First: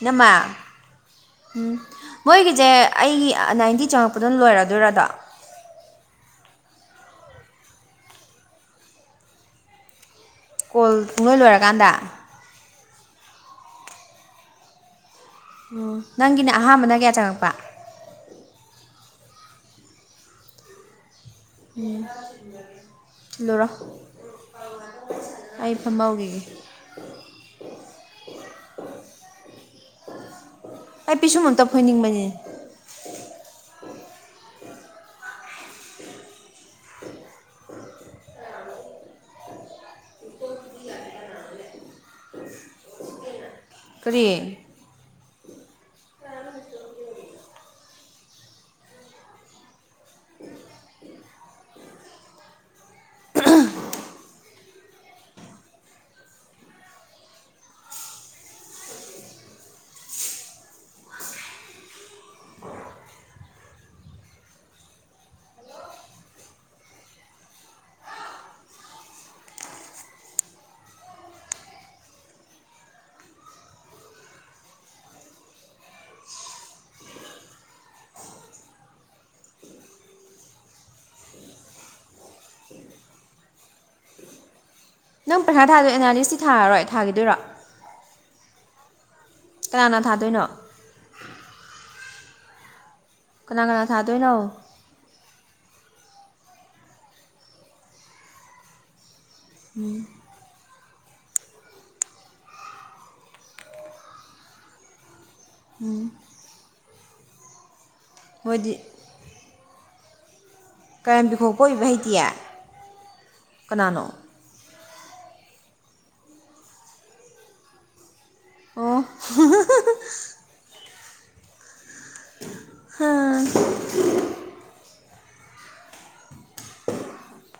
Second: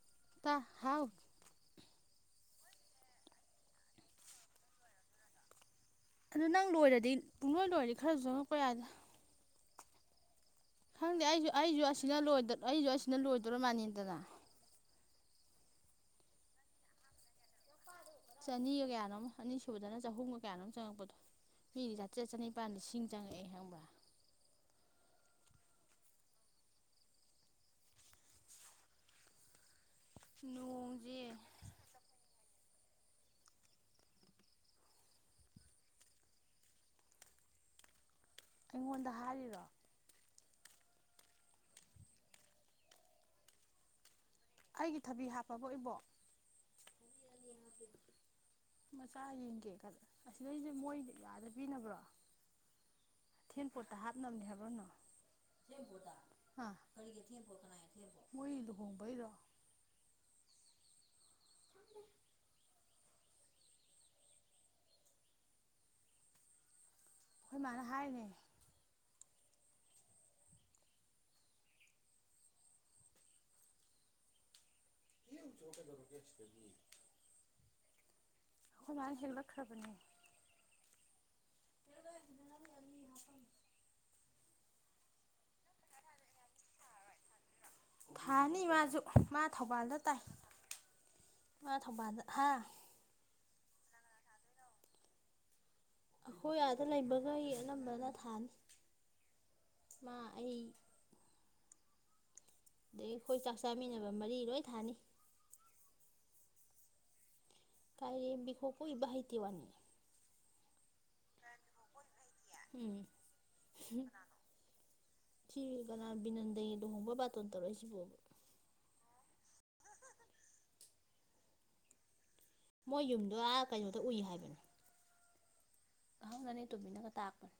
ꯏꯟꯅꯥꯝꯃꯥ ꯇꯥ ꯍꯥꯎ ꯎꯝ ꯃꯣꯏꯒꯤꯁꯦ ꯑꯩꯒꯤ ꯅꯥꯏꯟꯇꯤ ꯆꯪꯉꯛꯄꯗꯅ ꯂꯣꯏꯔꯗꯣꯏꯔꯗꯣ ꯑꯗꯨ ꯅꯪ ꯂꯣꯏꯔꯗꯤ ꯄꯨꯡꯂꯣꯏ ꯂꯣꯏꯔꯗꯤ ꯈꯔꯁꯨ ꯆꯪꯉꯛꯄ ꯌꯥꯏꯗꯥ ꯀꯣꯜ ꯈꯪꯗꯦ ꯄꯨꯡꯂꯣꯏ ꯑꯩꯁꯨ ꯑꯩꯁꯨ ꯂꯣꯏꯔꯀꯥꯟꯗ ꯑꯁꯤꯅ ꯂꫭꯏꯗꯥ ꯑꯩꯁꯨ ꯑꯁꯤꯅ ꯂꯣꯏꯗꯧꯔ ꯃꯅꯤꯗꯅ ꯑꯣ ꯅꯪꯒꯤꯅ ꯑꯍꯥꯟꯕꯅ ꯀꯌꯥ ꯆꯪꯉꯛꯄ ꯆꯅꯤꯒ ꯀꯌꯥꯅꯣꯃꯥ ꯑꯅꯤꯁꯨꯨꯕꯗꯅ ꯆꯍꯨꯝꯒ ꯀꯌꯥꯅꯣꯃꯥ ꯆꯪꯉꯛꯄꯗꯣ ꯃꯤꯗꯤ ꯆꯥꯇ꯭ꯔꯠ ꯆꯅꯤꯄꯥꯥꯟ ꯂꯤꯁꯤꯡ ꯆꯪꯉꯛꯑꯦ ꯊꯤꯜꯂꯨꯔꯣ ꯈꯪꯕ꯭ꯔꯥ ꯑꯩ ꯐꯝꯃꯥꯎꯈꯤꯒꯦ ꯅꫭꯡ ꯑꯩ ꯄꯤꯁꯨꯝ ꯑꯝꯇ ꯐꫭꯏꯅꯤꯡꯕꯅꯦ ꯑꯩꯉꯣꯟꯗ ꯍꯥꯏꯔꯤꯔꯣ ꯀꯔꯤ ꯑꯩꯒꯤ ꯊꯕꯤ ꯍꯥꯞꯄꯕꫭ ꯏꯕꯣꯛ [inaudible] ꯃꯆꯥ ꯌꯦꯡꯒꯦ ꯑꯁꯤꯗꯩꯁꯦ ꯃꯣꯏ ꯌꯥꯗ ꯄꯤꯅꯕ꯭ꯔꯣ ꯊꯦꯟ ꯄꯣꯠꯇ ꯍꯥꯞꯅꯕꯅꯦ ꯍꯥꯏꯕꯔ ꯀꯩꯅꯣ [inaudible] ꯃꯣꯏ ꯂꯨꯍꫭꯡꯕꯩꯗꫭ [inaudible] ꯑꯩꯈꯣꯏ ꯃꯥꯅ ꯍꯥꯏꯔꯤꯅꯦ ꯍꯦꯛ ꯎꯆꫭ ꯀꯩꯗꯧꯔꯥꯒꯦ ꯁꯤꯗꯒꯤ ꯑꯩꯈꫭꯏ ꯃꯥꯅ ꯍꯦꯜꯂꯛꯈ꯭ꯔꯕꯅꯦ [unintelligible] ꯃꯤ ꯍꯥꯞꯐꯥꯝ [unintelligible] ꯅꯪ ꯄꯩꯈꯥ ꯊꯥꯗꯣꯏ ꯑꯦꯅꯥꯂꯤꯁꯇꯤ ꯊꯥꯔꯣꯏ ꯊꯥꯈꯤꯗꯣꯏꯔꯣ ꯊꯥꯅꯤ ꯃꯥꯁꯨ ꯃꯥ ꯊꯧꯕꯥꯜꯗ ꯀꯅꯥꯅ ꯇꯥꯏ ꯊꯥꯗꯣꯏꯅꯣ ꯃꯥ ꯊꯧꯕꯥꯜꯗ ꯍꯥ ꯀꯅꯥ ꯀꯅꯥ ꯊꯥꯗꯣꯏꯅꯣ ꯑꯩꯈꯣꯏ ꯑꯥꯗ ꯂꯩꯕ ꯈꯩ ꯑꯅꯝꯕꯅ ꯊꯥꯅꯤ ꯃꯥ ꯑꯩ ꯑꯗꯩ ꯑꯩꯈꯣꯏ ꯆꯥꯛ ꯆꯥꯃꯤꯟꯅꯕ ꯃꯔꯤ ꯂꯣꯏ ꯊꯥꯅꯤ ꯎꯝ꯫ ꯀꯥꯏꯔꯦꯝꯕꯤ ꯃꯣꯏꯗꯤ ꯈꫭꯛ ꯀꯣꯏꯕ ꯍꯥꯏꯇꯦꯋꯥꯅꯤ ꯀꯥꯏꯔꯦꯝꯕꯤ ꯈꯣꯛ ꯀꯣꯏꯕ ꯍꯩꯇꯦꯌꯦ ꯎꯝ ꯀꯅꯥꯅꯣ ꯁꯤ ꯀꯅꯥ ꯕꯤꯅꯟꯗꯒꯤ ꯂꯨꯍꯣꯡꯕ ꯕꯥꯇꯣꯟ ꯇꯧꯔꯛꯏ ꯁꯤꯕꯨꯕ ꯑꯣ [inaudible] ꯃꯣꯏ ꯌꯨꯝꯗꯣ ꯑꯥ ꯀꯩꯅꯣꯗ ꯎꯏ ꯍꯥꯏꯕꯅꯦ ꯍꯥꯎ ꯅꯅꯦ ꯇꫭꯝꯕꯤꯅꯒ ꯇꯥꯞꯄꯅꯦ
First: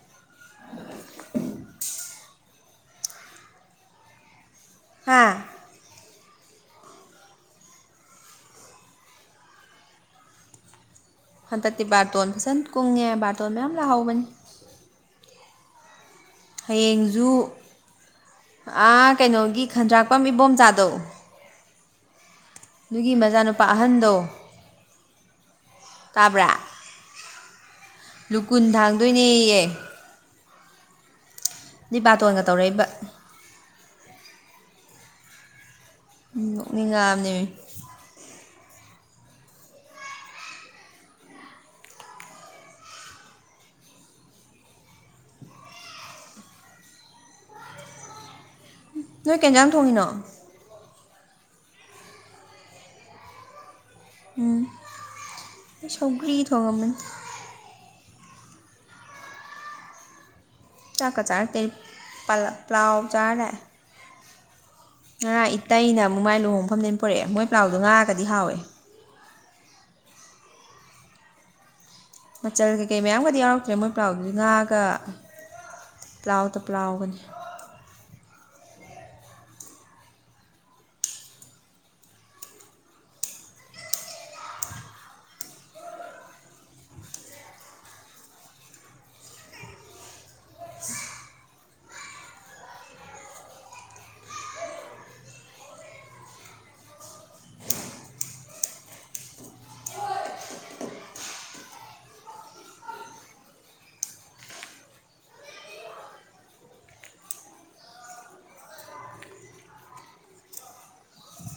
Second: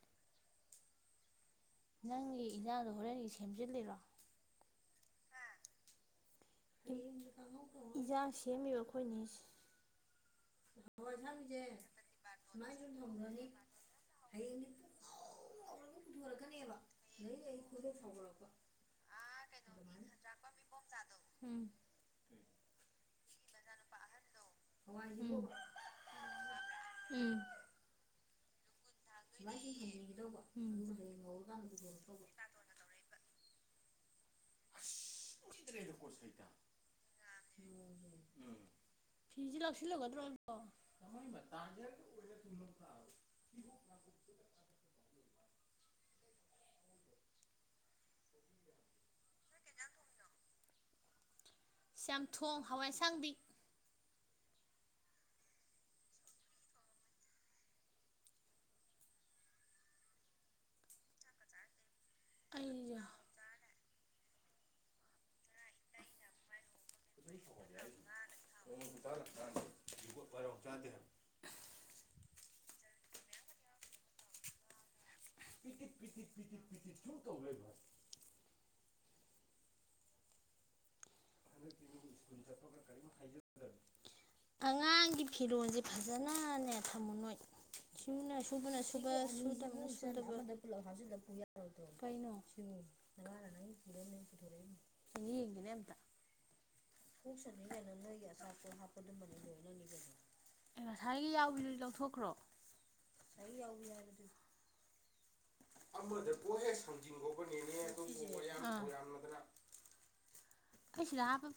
ꯅꯪꯒꯤ ꯏꯟꯖꯥꯡꯗꯣ ꯍꯣꯔꯦꯟꯒꯤ ꯁꯦꯝꯖꯤꯜꯂꯤꯔꯣ ꯍꯥꯥ [unintelligible] ꯌꯦꯟꯖꯥꯡ ꯁꯦꯝꯃꯤꯕ ꯑꯩꯈꯣꯏ ꯅꯦꯁꯦ ꯍꯣꯏ ꯅꯪꯁꯦ ꯍꯟꯗꯛꯇꯤ ꯕꯥꯔꯇꯣꯟ ꯐꯖꯅ ꯁꯃꯥꯏꯁꯨꯝ ꯀꯨꯡꯉꯦ ꯊꯝꯈ꯭ꯔꯅꯤ ꯕꯥꯔꯇꯣꯟ ꯃꯌꯥꯝ ꯂꯥꯛꯍꯧꯕꯅꯤ ꯍꯌꯦꯡꯗꯤ ꯄꯥꯛ ꯄꯨꯊꯣꯔꯛꯀꯅꯦꯕ ꯂꯩ ꯍꯌꯦꯡꯁꯨ ꯂꯩ ꯈꯨꯏꯗꯧ ꯁꯥꯎꯒꯠꯂꯥꯛꯄ ꯑꯥ ꯀꯩꯅꯣꯒꯤ ꯈꯟꯗ꯭ꯔꯥꯛꯄꯝ ꯏꯕꯣꯝꯆꯥꯗꯧ ꯎꯝ ꯑꯗꯨꯒꯤ ꯃꯆꯥꯅꯨꯄꯥ ꯑꯍꯟꯗꯣ ꯎꯝ ꯇꯥꯕ꯭ꯔꯥ ꯎꯝ ꯂꯨꯀꯨꯟꯊꯥꯡ [unintelligible] ꯄꯨꯊꯣꯔꯛꯇꯧꯕ ꯕꯥꯇꯣꯟꯒ ꯇꯧꯔꯛꯏꯕ [unintelligible] ꯅꯣꯛꯅꯤꯡꯉꯥꯛ ꯑꯕꯅꯦꯃꯤ ꯐꯤꯖꯦ ꯂꯥꯛꯁꯤꯜꯍꯧꯒꯗ꯭ꯔꯣ ꯑꯩꯕꯣ [inaudible] ꯅꯣꯏ ꯀꯩꯟꯖꯥꯡ ꯊꯣꯡꯉꯤꯅꯣ ꯆꯝ ꯊꯣꯡ ꯍꯋꯥꯏ ꯑꯁꯥꯡꯕꯤ ꯎꯝ ꯁꯧꯒ꯭ꯔꯤ ꯊꯣꯡꯉꯝꯕꯅꯤ ꯆꯥꯛꯀ ꯆꯥꯔꯛꯇꯦ ꯄꯂ ꯑꯩ ꯄ꯭ꯂꯥꯎ ꯆꯥꯔ ꯂꯥꯛꯑꯦ ꯉꯔꯥꯡ ꯏꯇꯩꯩꯅ ꯃꯨꯛꯃꯥꯏ ꯂꯨꯍꯣꯡꯐꯝꯗꯩꯅꯦ ꯄꯨꯔꯛꯑꯦ ꯃꯣꯏ ꯄ꯭ꯂꯥꯎꯗꯣ ꯉꯥꯒꯗꯤ ꯍꯥꯎꯋꯦ [inaudible] ꯃꯆꯜ ꯀꯩꯀꯩ ꯃꯌꯥꯝꯒꯗꯤ ꯌꯥꯎꯔꯛꯇ꯭ꯔꯦ ꯃꯣꯏ ꯄ꯭ꯂꯥꯎꯗꯨꯗꯤ ꯉꯥꯒ ꯄ꯭ꯂꯥꯎꯇ ꯁꯨꯝ ꯄ꯭ꯂꯥꯎꯒꯅꯤ ꯇꯧ ꯂꯩꯕ ꯍꯥꯢ [unintelligible] ꯑꯉꯥꯡꯒꯤ ꯐꯤꯔꯣꯜꯖꯦ ꯐꯖꯅꯅꯦ ꯊꯝꯃꯨ ꯅꯣꯏ ꯁꯤꯅ ꯁꯨꯕꯅ ꯁꯨꯕ ꯁꯗꯕꯅ ꯁꯨꯗꯕ [inaudible] ꯀꯩꯅꯣ [unintelligible] ꯌꯦꯡꯒꯦꯅꯦ ꯑꯝꯇ [unintelligible] ꯑꯦ ꯉꯁꯥꯏꯒꯤ ꯌꯥꯎꯕꯤꯗꯨꯗꯤ ꯂꯧꯊꯣꯛꯈ꯭ꯔꯣ [inaudible] ꯑꯃꯗꯀꯣꯍꯦꯛ ꯁꯪꯖꯤꯟꯒꯣ ꯅꯦꯅꯦ ꯑꯗꯨꯕꯨ ꯋꯌꯥꯝ ꯊꯧꯌꯥꯝꯅꯗꯅ ꯑꯩ ꯁꯤꯗꯥ ꯍꯥꯞ [inaudible]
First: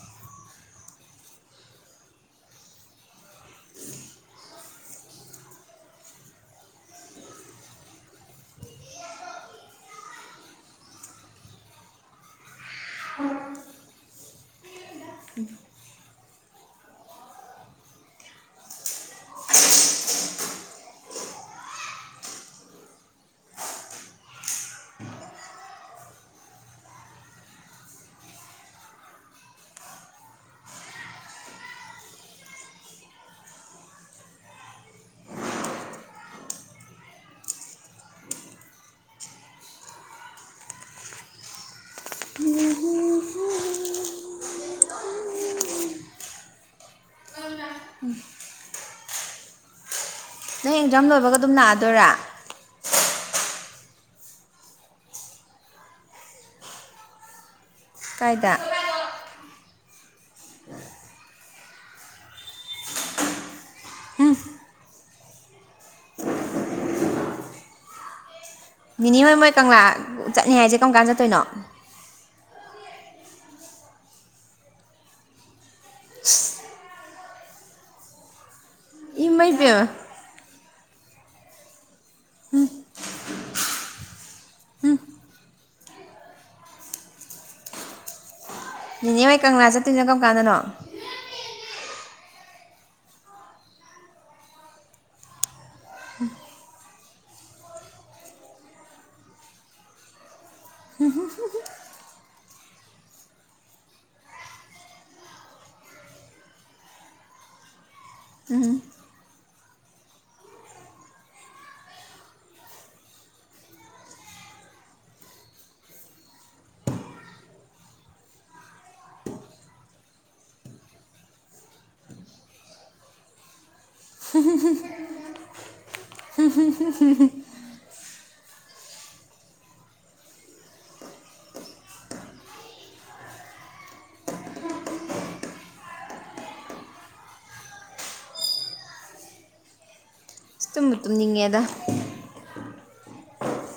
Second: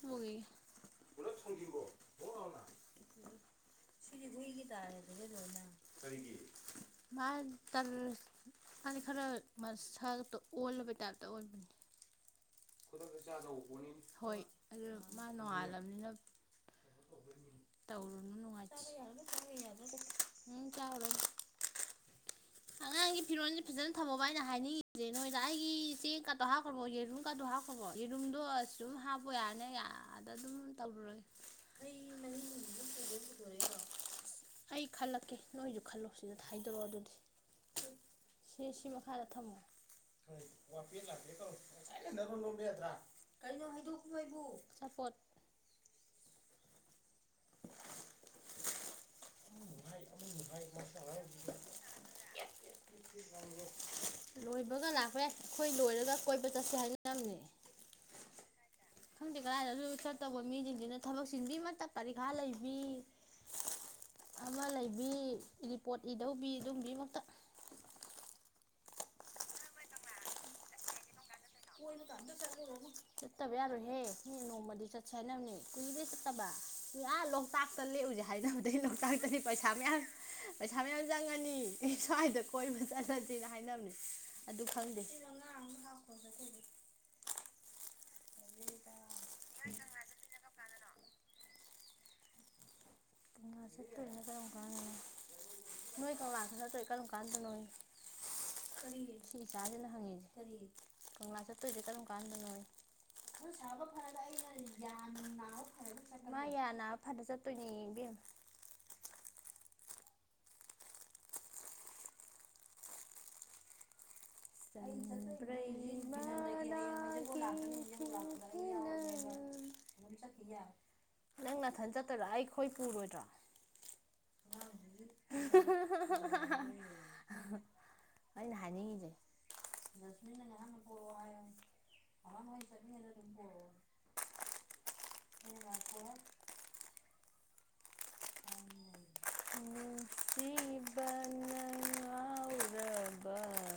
ꯁꯤꯗꯤ ꯍꯨꯏꯒꯤ ꯇꯥꯔꯦꯗꯅ ꯂꯣꯏꯅ ꯃꯥ ꯇꯜꯂꯦ ꯍꯥꯏꯗꯤ ꯈꯔ ꯃꯁꯛꯇꯣ ꯑꯣꯜꯂꯕꯩ ꯇꯥꯏꯞꯇ ꯑꯣꯢꯕꯅꯦ [unintelligible] ꯍꯣꯏ ꯑꯗꯨ ꯃꯥ ꯅꯣꯡꯉꯥꯜꯂꯝꯅꯤꯅ ꯇꯧꯔꯨꯅꯨ ꯅꯨꯡꯉꯥꯏꯇꯦ [unintelligible] ꯍꯝ ꯆꯥꯔꯣꯢ ꯑꯉꯥꯡꯒꯤ ꯐꯤꯔꯣꯟꯖꯤ ꯐꯖꯅ ꯊꯝꯃꯣꯕ ꯑꯩꯅ ꯍꯥꯏꯅꯤꯡꯉꯤꯖꯦ ꯅꯣꯏꯗ ꯑꯩꯒꯤ ꯆꯦꯛ ꯀꯥꯗꯣ ꯍꯥꯞ ꯍꯥꯞꯈ꯭ꯔꯕꯣ ꯌꯦꯔꯨꯝꯒꯥꯗꯣ ꯍꯥꯞꯈ꯭ꯔꯕꯣ ꯌꯦꯔꯨꯝꯗꯣ ꯑꯁꯨꯝ ꯍꯥꯞꯄꯣ ꯌꯥ ꯅꯤ ꯑꯗꯨꯝ ꯇꯧꯔꯨꯔꯒꯦ [unintelligible] ꯑꯩ ꯈꯜꯂꯛꯀꯦ ꯅꯣꯏꯖꯨ ꯈꯜꯂꯣ ꯁꯤꯗ ꯍꯩꯗꯣꯔꯛꯑꯣ ꯑꯗꯨꯗꯤ ꯁꯤ ꯁꯤ ꯃꯈꯥꯗ ꯊꯝꯃꯣ [inaudible] ꯉꯁꯥꯏꯅ ꯅꯔꯣꯟ ꯂꯣꯟꯕ ꯌꯥꯗ꯭ꯔꯥ ꯀꯥꯏꯅꯣ ꯍꯩꯗꯣꯛꯄ꯭ꯔꯩꯕꯨ ꯆꯥꯄꯣꯠ [inaudible] [inaudible] ꯅꯪ ꯑꯦꯛꯖꯥꯝ ꯂꯣꯏꯕꯒ ꯑꯗꯨꯝ ꯂꯥꯛꯑꯗꯣꯏꯔꯥ ꯂꯣꯏꯕꯒ ꯂꯥꯛꯄ ꯌꯥꯢ ꯈꯣꯏ ꯂꯣꯏꯔꯒ ꯀꯣꯏꯕ ꯆꯠꯁꯦ ꯍꯥꯏꯅꯝꯅꯦ ꯀꯥꯏꯗꯥ ꯈꯪꯗꯦ ꯀꯗꯥꯏꯗ ꯑꯗꯨ ꯆꯠꯇꯧꯕ ꯃꯤꯖꯤꯡꯖꯤꯅ ꯊꯕꯛ ꯆꯤꯟꯕꯤ ꯃꯠꯇ ꯄꯔꯤꯈꯥ ꯂꯩꯕꯤ [inaudible] ꯑꯃ ꯂꯩꯕꯤ ꯔꯤꯄꯣꯠ ꯏꯗꯧꯕꯤ ꯑꯗꯨꯝꯕꯤ ꯃꯛꯇ ꯅꯤꯅꯦ ꯍꯣꯏ ꯃꯣꯏ ꯀꯪꯂꯥ ꯆꯠꯅꯤ ꯍꯥꯏꯖꯦ ꯀꯝ ꯀꯥꯟ ꯆꯠꯇꯣꯏꯅꯣ ꯀꯣꯢꯕꯒ ꯑꯝꯇ ꯆꯠꯂꯨꯔꯅꯨ ꯆꯠꯇꯕ ꯌꯥꯔꯣꯏꯍꯦ ꯃꯤ ꯅꯣꯡꯃꯗꯤ ꯆꯠꯁꯦ ꯍꯥꯏꯅꯕꯅꯦ ꯀꯨꯏꯔꯦ ꯆꯠꯇꯕ ꯃꯤ ꯑꯥ ꯂꯣꯛꯇꯥꯛꯇ ꯂꯦꯛꯎꯨꯖꯦ ꯍꯥꯏꯅꯕꯗꯒꯤ ꯂꯣꯛꯇꯥꯛꯇꯗꯤ ꯏꯃꯩ ꯄꯩꯁꯥ ꯄꯦꯝꯃ ꯃꯌꯥꯝ ꯄꯩꯁꯥ ꯃꯌꯥꯝ ꯆꯪꯉꯅꯤ ꯁ꯭ꯋꯥꯏꯗ ꯀꯣꯏꯕ ꯆꯠꯂꯖꯦꯅ ꯍꯥꯏꯅꯕꯅꯦ ꯑꯗꯨ ꯈꯪꯗꯦ [inaudible] ꯅꯤꯅꯦ ꯍꯣꯢ ꯀꯪꯂꯥ ꯆꯠꯇꯣꯏꯗꯣ ꯀꯔꯝ ꯀꯥꯟꯗꯅꯣ ꯀꯪꯂꯥ ꯆꯠꯇꯨꯢꯗꯨꯅ ꯀꯔꯥꯝ ꯀꯥꯟꯗꯅꯣ ꯅꯣꯏ ꯀꯪꯂꯥ ꯆꯠꯇꯨꯢꯗꯣ ꯀꯔꯝ ꯀꯥꯟꯗ ꯅꯣ ꯀꯔꯤ ꯁꯤ ꯏꯆꯥꯁꯤꯅ ꯍꯪꯉꯤꯁꯤ ꯀꯔꯤ ꯀꯪꯂꯥ ꯆꯠꯇꯣꯏꯁꯦ ꯀꯔꯝ ꯀꯥꯟꯗꯅꯣ ꯃꯥ ꯌꯥ ꯅꯥꯕ ꯐꯔ ꯆꯠꯇꯣꯏꯅꯤ [inaudible] ꯦꯝ [inaudible] ꯎꯝ ꯭ꯔꯦꯃꯅ [inaudible] ꯅꯪ ꯅꯥꯊꯟ ꯆꯠꯇꯨꯢꯔꯣ ꯑꯩꯈꯣꯏ ꯄꯨꯔꯣꯏꯗ꯭ꯔꯣ ꯑꯩꯅ ꯍꯥꯏꯅꯤꯡꯉꯤꯁꯦ ꯆꯁꯃꯤꯍꯣ ꯋꯥ ꯆꯃꯤꯣ [inaudible] ꯏꯀ [inaudible] ꯆꯕꯅ ꯑꯁ ꯇꯨꯝꯕꯨ ꯇꯨꯝꯅꯤꯡꯉꯦꯗ [inaudible] ꯉꯥꯎꯔꯕ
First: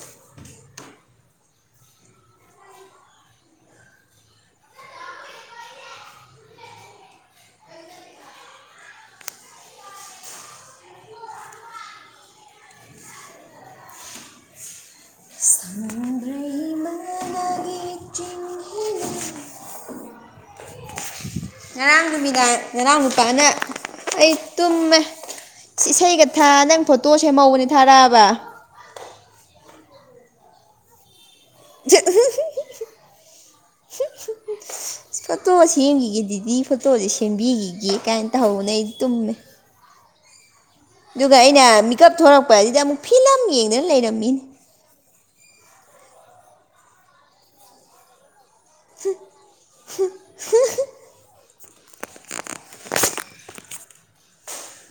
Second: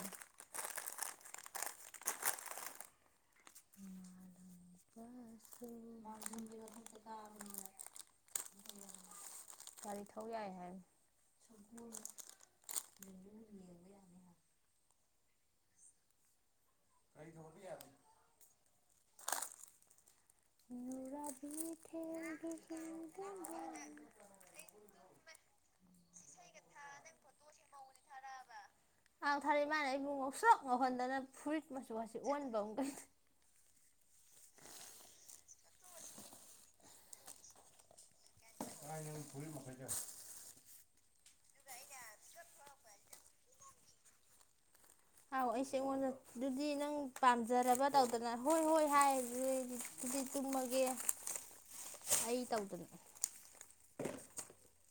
ꯃꯥ ꯃꯥꯒꯤꯕꯐꯝ ꯆꯕ [inaudible] ꯒꯥꯔꯤ ꯊꯧ ꯌꯥꯏ ꯍꯥꯏꯕꯅꯦ ꯐ [inaudible] ꯃꯅ ꯃꯡꯦ ꯑꯅꯤ [inaudible] ꯐꯩ ꯊꯣꯤ ꯌꯥꯗꯤ [inaudible] ꯅꯨꯔꯥꯕꯤ ꯉꯔꯥꯡ ꯊꯦꯡ ꯅꯨꯃꯤꯗꯥꯡ ꯉꯔꯥꯡ ꯅꯨꯄꯥꯅ [inaudible] ꯑꯩ ꯇꯨꯝꯃꯦ ꯏꯁꯩꯒ ꯊꯥ ꯅꯪ ꯐꯣꯇꯣ ꯁꯦꯝꯃꯛꯑꯣꯗꯤ ꯊꯥꯔꯛꯑꯕ ꯑ ꯊꯥꯔꯛꯏ ꯃꯥꯅ ꯑꯩꯕꯨ ꯉꯧꯁꯣꯛ ꯉꯧꯍꯟꯗꯅ ꯐꯨꯔꯤꯠ ꯃꯆꯨ ꯑꯁꯤ ꯑꯣꯟꯕ ꯃꯈꯩ [inaudible] ꯐꯣꯇꯣ ꯁꯦꯝꯈꯤꯒꯦ ꯗꯤꯗꯤ ꯐꯣꯇꯣꯁꯦ ꯁꯦꯝꯕꯤꯈꯤꯒꯦ ꯀꯥꯏꯅ ꯇꯧꯍꯧꯕꯅꯦ ꯑꯩ ꯔꯥꯏꯅ ꯇꯨꯝꯃꯦ ꯐꯨꯔꯔꯤ ꯃꯈ ꯃꯈꯩꯗ [inaudible] ꯑꯗꯨꯒ ꯑꯩꯅ ꯃꯤꯀꯞ ꯊꯣꯔꯛꯄ ꯑꯁꯤꯗ ꯑꯃꯨꯛ ꯐꯤꯂꯝ ꯌꯦꯡꯗꯅ ꯂꯩꯔꯝꯃꯤꯅꯤ ꯍꯥꯎ ꯑꯩꯁꯦ ꯑꯩꯉꯣꯟꯗ ꯑꯗꯨꯗꯤ ꯅꯪ ꯄꯥꯝꯖꯔꯕ ꯇꯧꯗꯅ ꯍꯣꯏ ꯍꯣꯏ ꯍꯥꯏ ꯑꯗꯨꯗꯗꯤ ꯑꯗꯨꯗꯤ ꯇꯨꯝꯃꯒꯦ [inaudible] ꯑꯩ ꯇꯧꯗꯅ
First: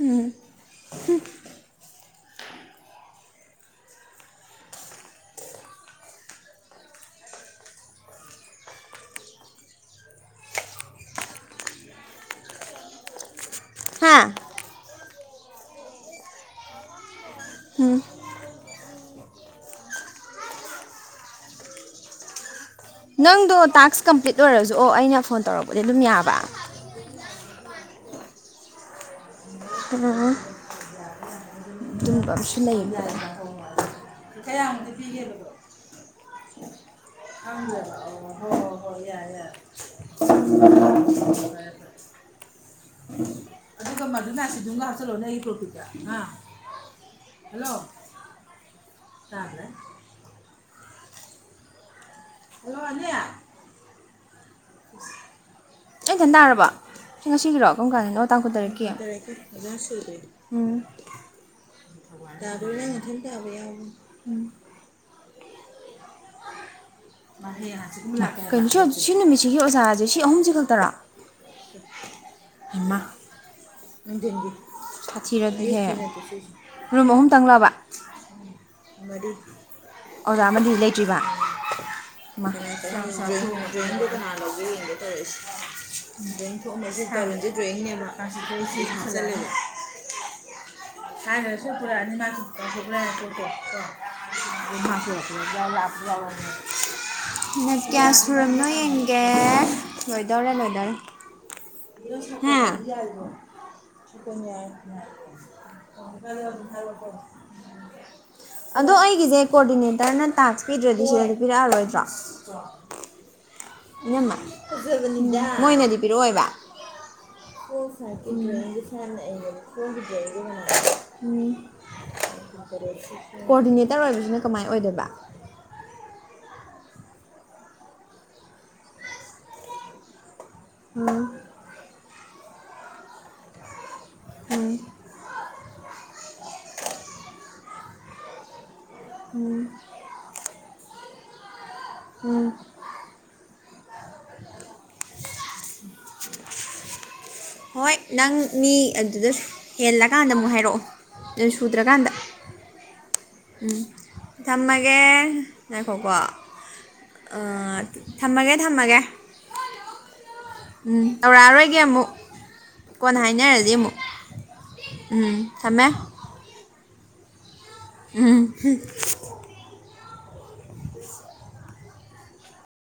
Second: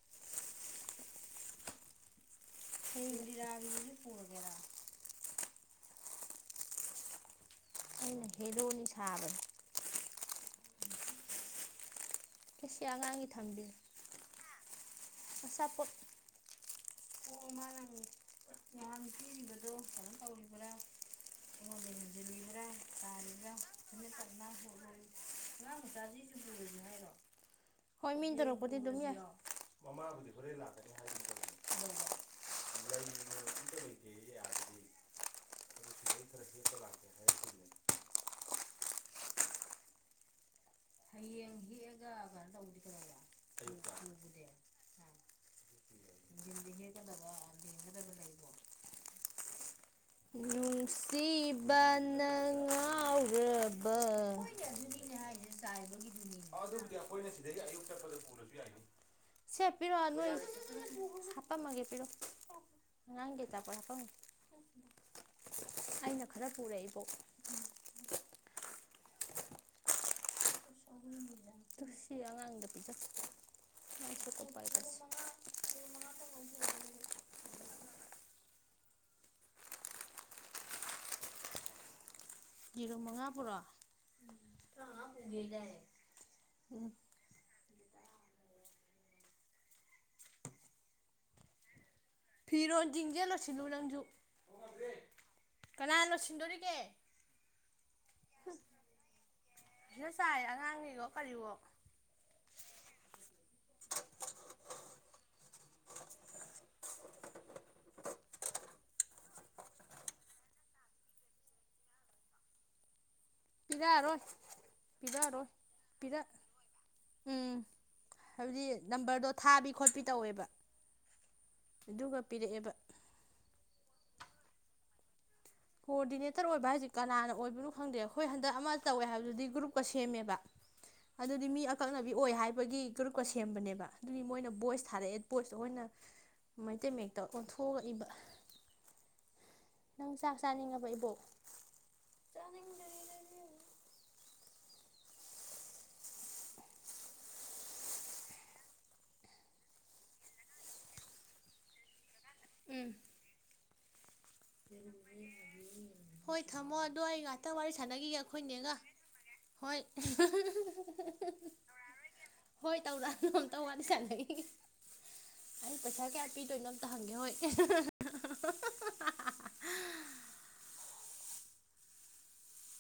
ꯎꯝ ꯍꯨꯝ ꯍꯌꯦꯡ ꯂꯤꯔꯥꯒꯤꯁꯨ ꯄꯨꯔꯒꯦꯔꯥ ꯑꯩꯅ ꯍꯦꯔꯣꯅꯤ ꯁꯥꯕ ꯢꯁ ꯁꯤ ꯑꯉꯥꯡꯒꯤ ꯊꯥꯝꯕꯤꯌꯨ ꯍꯥ ꯑꯆꯥꯄꯣꯠ ꯑꯣ ꯃꯥꯅ ꯎꯝ ꯉꯍꯥꯟ ꯄꯤꯔꯤꯕꯗꯣ ꯀꯩꯅꯣ ꯇꯧꯔꯤꯕ꯭ꯔꯥ ꯑꯩꯉꯣꯟꯗ ꯍꯦꯟꯖꯤꯟꯂꯤꯕꯔꯥ ꯇꯔꯤꯗ ꯅꯪꯗꯣ ꯇꯥꯛꯁ ꯈ [inaudible] ꯀꯝꯄ꯭ꯂꯤꯠ ꯁꯅꯥ ꯍ ꯑꯣꯏꯔꯁꯨ ꯑꯣ ꯑꯩꯅ ꯐꯣꯟ ꯇꯧꯔꯛꯄꯗꯤ ꯑꯗꯨꯝ ꯆꯖꯤ ꯌꯥꯕ ꯂꯨꯅꯉ ꯍꯥꯏꯔꯣ [inaudible] ꯍꯣꯏ ꯃꯤꯅ ꯇꯧꯔꯛꯄꯗꯤ ꯑꯗꯨꯝ ꯌꯥꯏ ꯑꯗꯨꯝꯕ ꯑꯃꯁꯨ ꯂꯩꯌꯦꯕ ꯂꯩ ꯏꯒ ꯌꯥꯦ [inaudible] ꯑꯗꯨ ꯀꯏ ꯇꯔꯛꯁꯤ ꯇꯔꯥꯛꯀꯦ ꯍꯥꯏ [inaudible] ꯍꯣꯏ ꯍꯣꯏ ꯍꯣꯏ ꯌꯥꯔ ꯌꯥꯔ [inaudible] ꯍꯌꯦꯡ ꯍꯦꯛꯑꯒ ꯀꯩꯅꯣ ꯇꯧꯕꯗꯤ ꯀꯩꯗꯧꯕ ꯗꯤꯗꯕ ꯌꯦꯡꯒꯗꯕ ꯂꯩꯕꯣ [unintelligible] ꯇꯥꯗꯔꯦ ꯅꯨꯡꯁꯤꯕꯅ ꯉꯥꯎꯔ [unintelligible] [unintelligible] [inaudible] ꯑꯩ ꯊꯟ ꯇꯥꯔꯕꯣ ꯁꯤ ꯉꯁꯤꯒꯤꯔꯣ ꯀꯔꯝ ꯀꯥꯟꯗꯅꯣ ꯇꯥꯡ ꯀꯨꯟꯇꯔꯦꯠꯀꯤ ꯄꯤꯔꯛꯑꯣ ꯅꯣꯏ ꯎꯝ ꯍꯥꯄꯝꯃꯒꯦ ꯄꯤꯔꯛꯑꯣ ꯑꯉꯥꯡꯒꯤ ꯑꯆꯥꯄꯣꯠ ꯍꯥꯄꯝꯒꯦ [unintelligible] ꯑꯩꯅ ꯈꯔ ꯄꯨꯔꯦ ꯏꯕꯣꯛ ꯀꯩꯅꯣ ꯁꯤ ꯁꯤ ꯅꯨꯃꯤꯠꯁꯤꯒꯤ ꯑꯣꯖꯥ ꯖꯤ ꯁꯤ ꯑꯍꯨꯝꯖꯤ ꯈꯛ ꯇꯁꯤ ꯑ ꯉꯥꯡꯗ ꯍꯩꯃꯥ ꯄꯤꯖꯄꯁꯤ [unintelligible] ꯀꯤꯔꯛꯍꯦ ꯔꯨꯝ ꯑꯍꯨꯝ ꯇꯪꯂꯕ ꯃꯔꯤ ꯑꯣꯖꯥ ꯑꯃꯗꯤ ꯂꯩꯇ꯭ꯔꯤꯕ [unintelligible] [unintelligible] ꯌꯦꯔꯨꯝ ꯃꯉꯥ ꯄꯨꯔꯛꯑꯣ ꯍꯥꯏꯗꯔꯁꯨ ꯄꯨꯔꯛꯑꯅꯤ ꯃꯥ ꯐꯤꯔꯣꯟꯁꯤꯡꯁꯦ ꯂꯣꯏꯁꯤꯜꯂꯨ ꯅꯪꯁꯨ ꯀꯅꯥ [unintelligible] ꯂꯣꯏꯁꯤꯟꯗꯣꯔꯤꯒꯦ ꯃꯤꯅꯠ ꯀꯌꯥ ꯁꯨꯔꯝꯅꯣ ꯌꯦꯡꯒꯦ ꯐꯖꯅ ꯆꯥꯏ ꯂꯣꯏꯗꯧꯔꯦ ꯂꯣꯏꯗꯧꯔꯦ ꯑꯉꯥꯡꯒꯤꯋꯣ ꯀꯔꯤꯋꯣ [unintelligible] ꯊꯀ [unintelligible] ꯑꯗꯣ ꯑꯩꯒꯤꯖꯦ ꯀꯣꯗꯤꯅꯦꯇꯔꯅ ꯇꯥꯛꯁ ꯄꯤꯗ꯭ꯔꯗꯤ ꯁꯤꯗ ꯄꯤꯔꯛꯑꯔꯣꯏ ꯆꯥꯛ [unintelligible] ꯄꯤꯔꯛꯑꯔꯣꯏ ꯏꯅꯝꯃ ꯐꯖꯕꯅꯤꯗ ꯄꯤꯔꯛꯑꯔꯣꯏ ꯃꯣꯏꯅꯗꯤ ꯄꯤꯔꯛ ꯄꯤꯔꯛꯑꯣꯏꯕ ꯎꯝ ꯍꯥꯏꯕꯗꯤ ꯅꯝꯕꯔꯗꯣ ꯊꯥꯕꯤ ꯈꯣꯠꯄꯤ ꯇꯧꯋꯦꯕ [unintelligible] ꯑꯗꯨꯒ ꯄꯤꯔꯛꯑꯦꯕ ꯀꯣꯑꯣꯗꯤꯅꯦꯇꯔ ꯑꯣꯏꯕꯁꯤꯅ ꯀꯃꯥꯏꯅ ꯑꯣꯏꯗꯣꯏꯕ ꯀꯣꯑꯣꯗꯤꯅꯦꯇꯔ ꯑꯣꯏꯕ ꯍꯥꯏꯖꯤ ꯀꯅꯥꯅ ꯑꯣꯏꯕꯅꯣ ꯈꯪꯗꯦ ꯑꯈꫭꯏ ꯍꯟꯗꯛ ꯑꯃ ꯇꯧꯋꯦ ꯍꯥꯏꯕꯗꯨꯗꯤ ꯒ꯭ꯔꯨꯞꯀ ꯁꯦꯝꯃꯦꯕ ꯎꯝ ꯑꯗꯨꯗꯤ ꯃꯤ ꯑꯀꯛꯅꯕꯤ ꯑꯣꯏ ꯍꯥꯏꯕꯒꯤ ꯒ꯭ꯔꯨꯞꯀ ꯁꯦꯝꯕꯅꯦꯕ ꯑꯗꯨꯗꯤ ꯃꯣꯏꯅ ꯎꯝ ꯚꯣꯏꯁ ꯊꯥꯔꯛꯑꯦ ꯕꫭꯏꯁꯇ ꯑꯣꯏꯅ ꯃꯩꯇꯩ ꯃꯌꯦꯛꯇ ꯑꯣꯟꯊꯣꯛ ꯑꯒꯏꯕ ꯎꯝ ꯅꯪ ꯆꯥꯛ ꯆꯥꯅꯤꯡꯉꯕ ꯏꯕꯣꯛ ꯎꯝ ꯍꯣꯏ ꯅꯪ ꯃꯤ ꯑꯗꯨꯗ ꯍꯦꯜꯂꯀꯥꯟꯗ ꯑꯃꯨꯛ ꯍꯥꯏꯔꯛꯑꯣ ꯑꯦ ꯁꯨꯗ꯭ꯔꯀꯥꯟꯗ ꯎꯝ ꯎꯝ ꯊꯝꯃꯒꯦ ꯉꯥꯏꯈꯣꯀꯣ ꯍꯣꯏ ꯊꯝꯃꯣ ꯑꯗꫭ ꯑꯩ ꯉꯥꯛꯇ ꯋꯥꯔꯤ ꯑꯥ ꯁꯥꯟꯅꯒꯤꯒꯦ ꯑꯩꯈꯣꯏ ꯊꯝꯃꯒꯦ ꯅꯦꯒ ꯊꯝꯃꯒꯦ ꯍꯣꯏ ꯎꯝ [unintelligible] ꯇꯧꯔꯛꯑꯔꯣꯏꯒꯦ ꯑꯃꯨꯛ ꯍꯣꯏ ꯀꯣꯟꯅ ꯇꯧꯔꯛꯑꯅꯨ ꯑꯝꯇ ꯍꯥꯏꯅꯔꯁꯤ ꯋꯥꯔꯤ ꯑꯃꯨꯛ ꯁꯥꯟꯅꯩ ꯎꯝ ꯑꯩ ꯊꯝꯃꯦ ꯄꯩꯁꯥ ꯀꯌꯥ ꯄꯤꯗꯣꯏꯅꯣ ꯇꯍꯪꯒꯦ ꯍꫭꯏ ꯎꯝ [unintelligible] [unintelligible]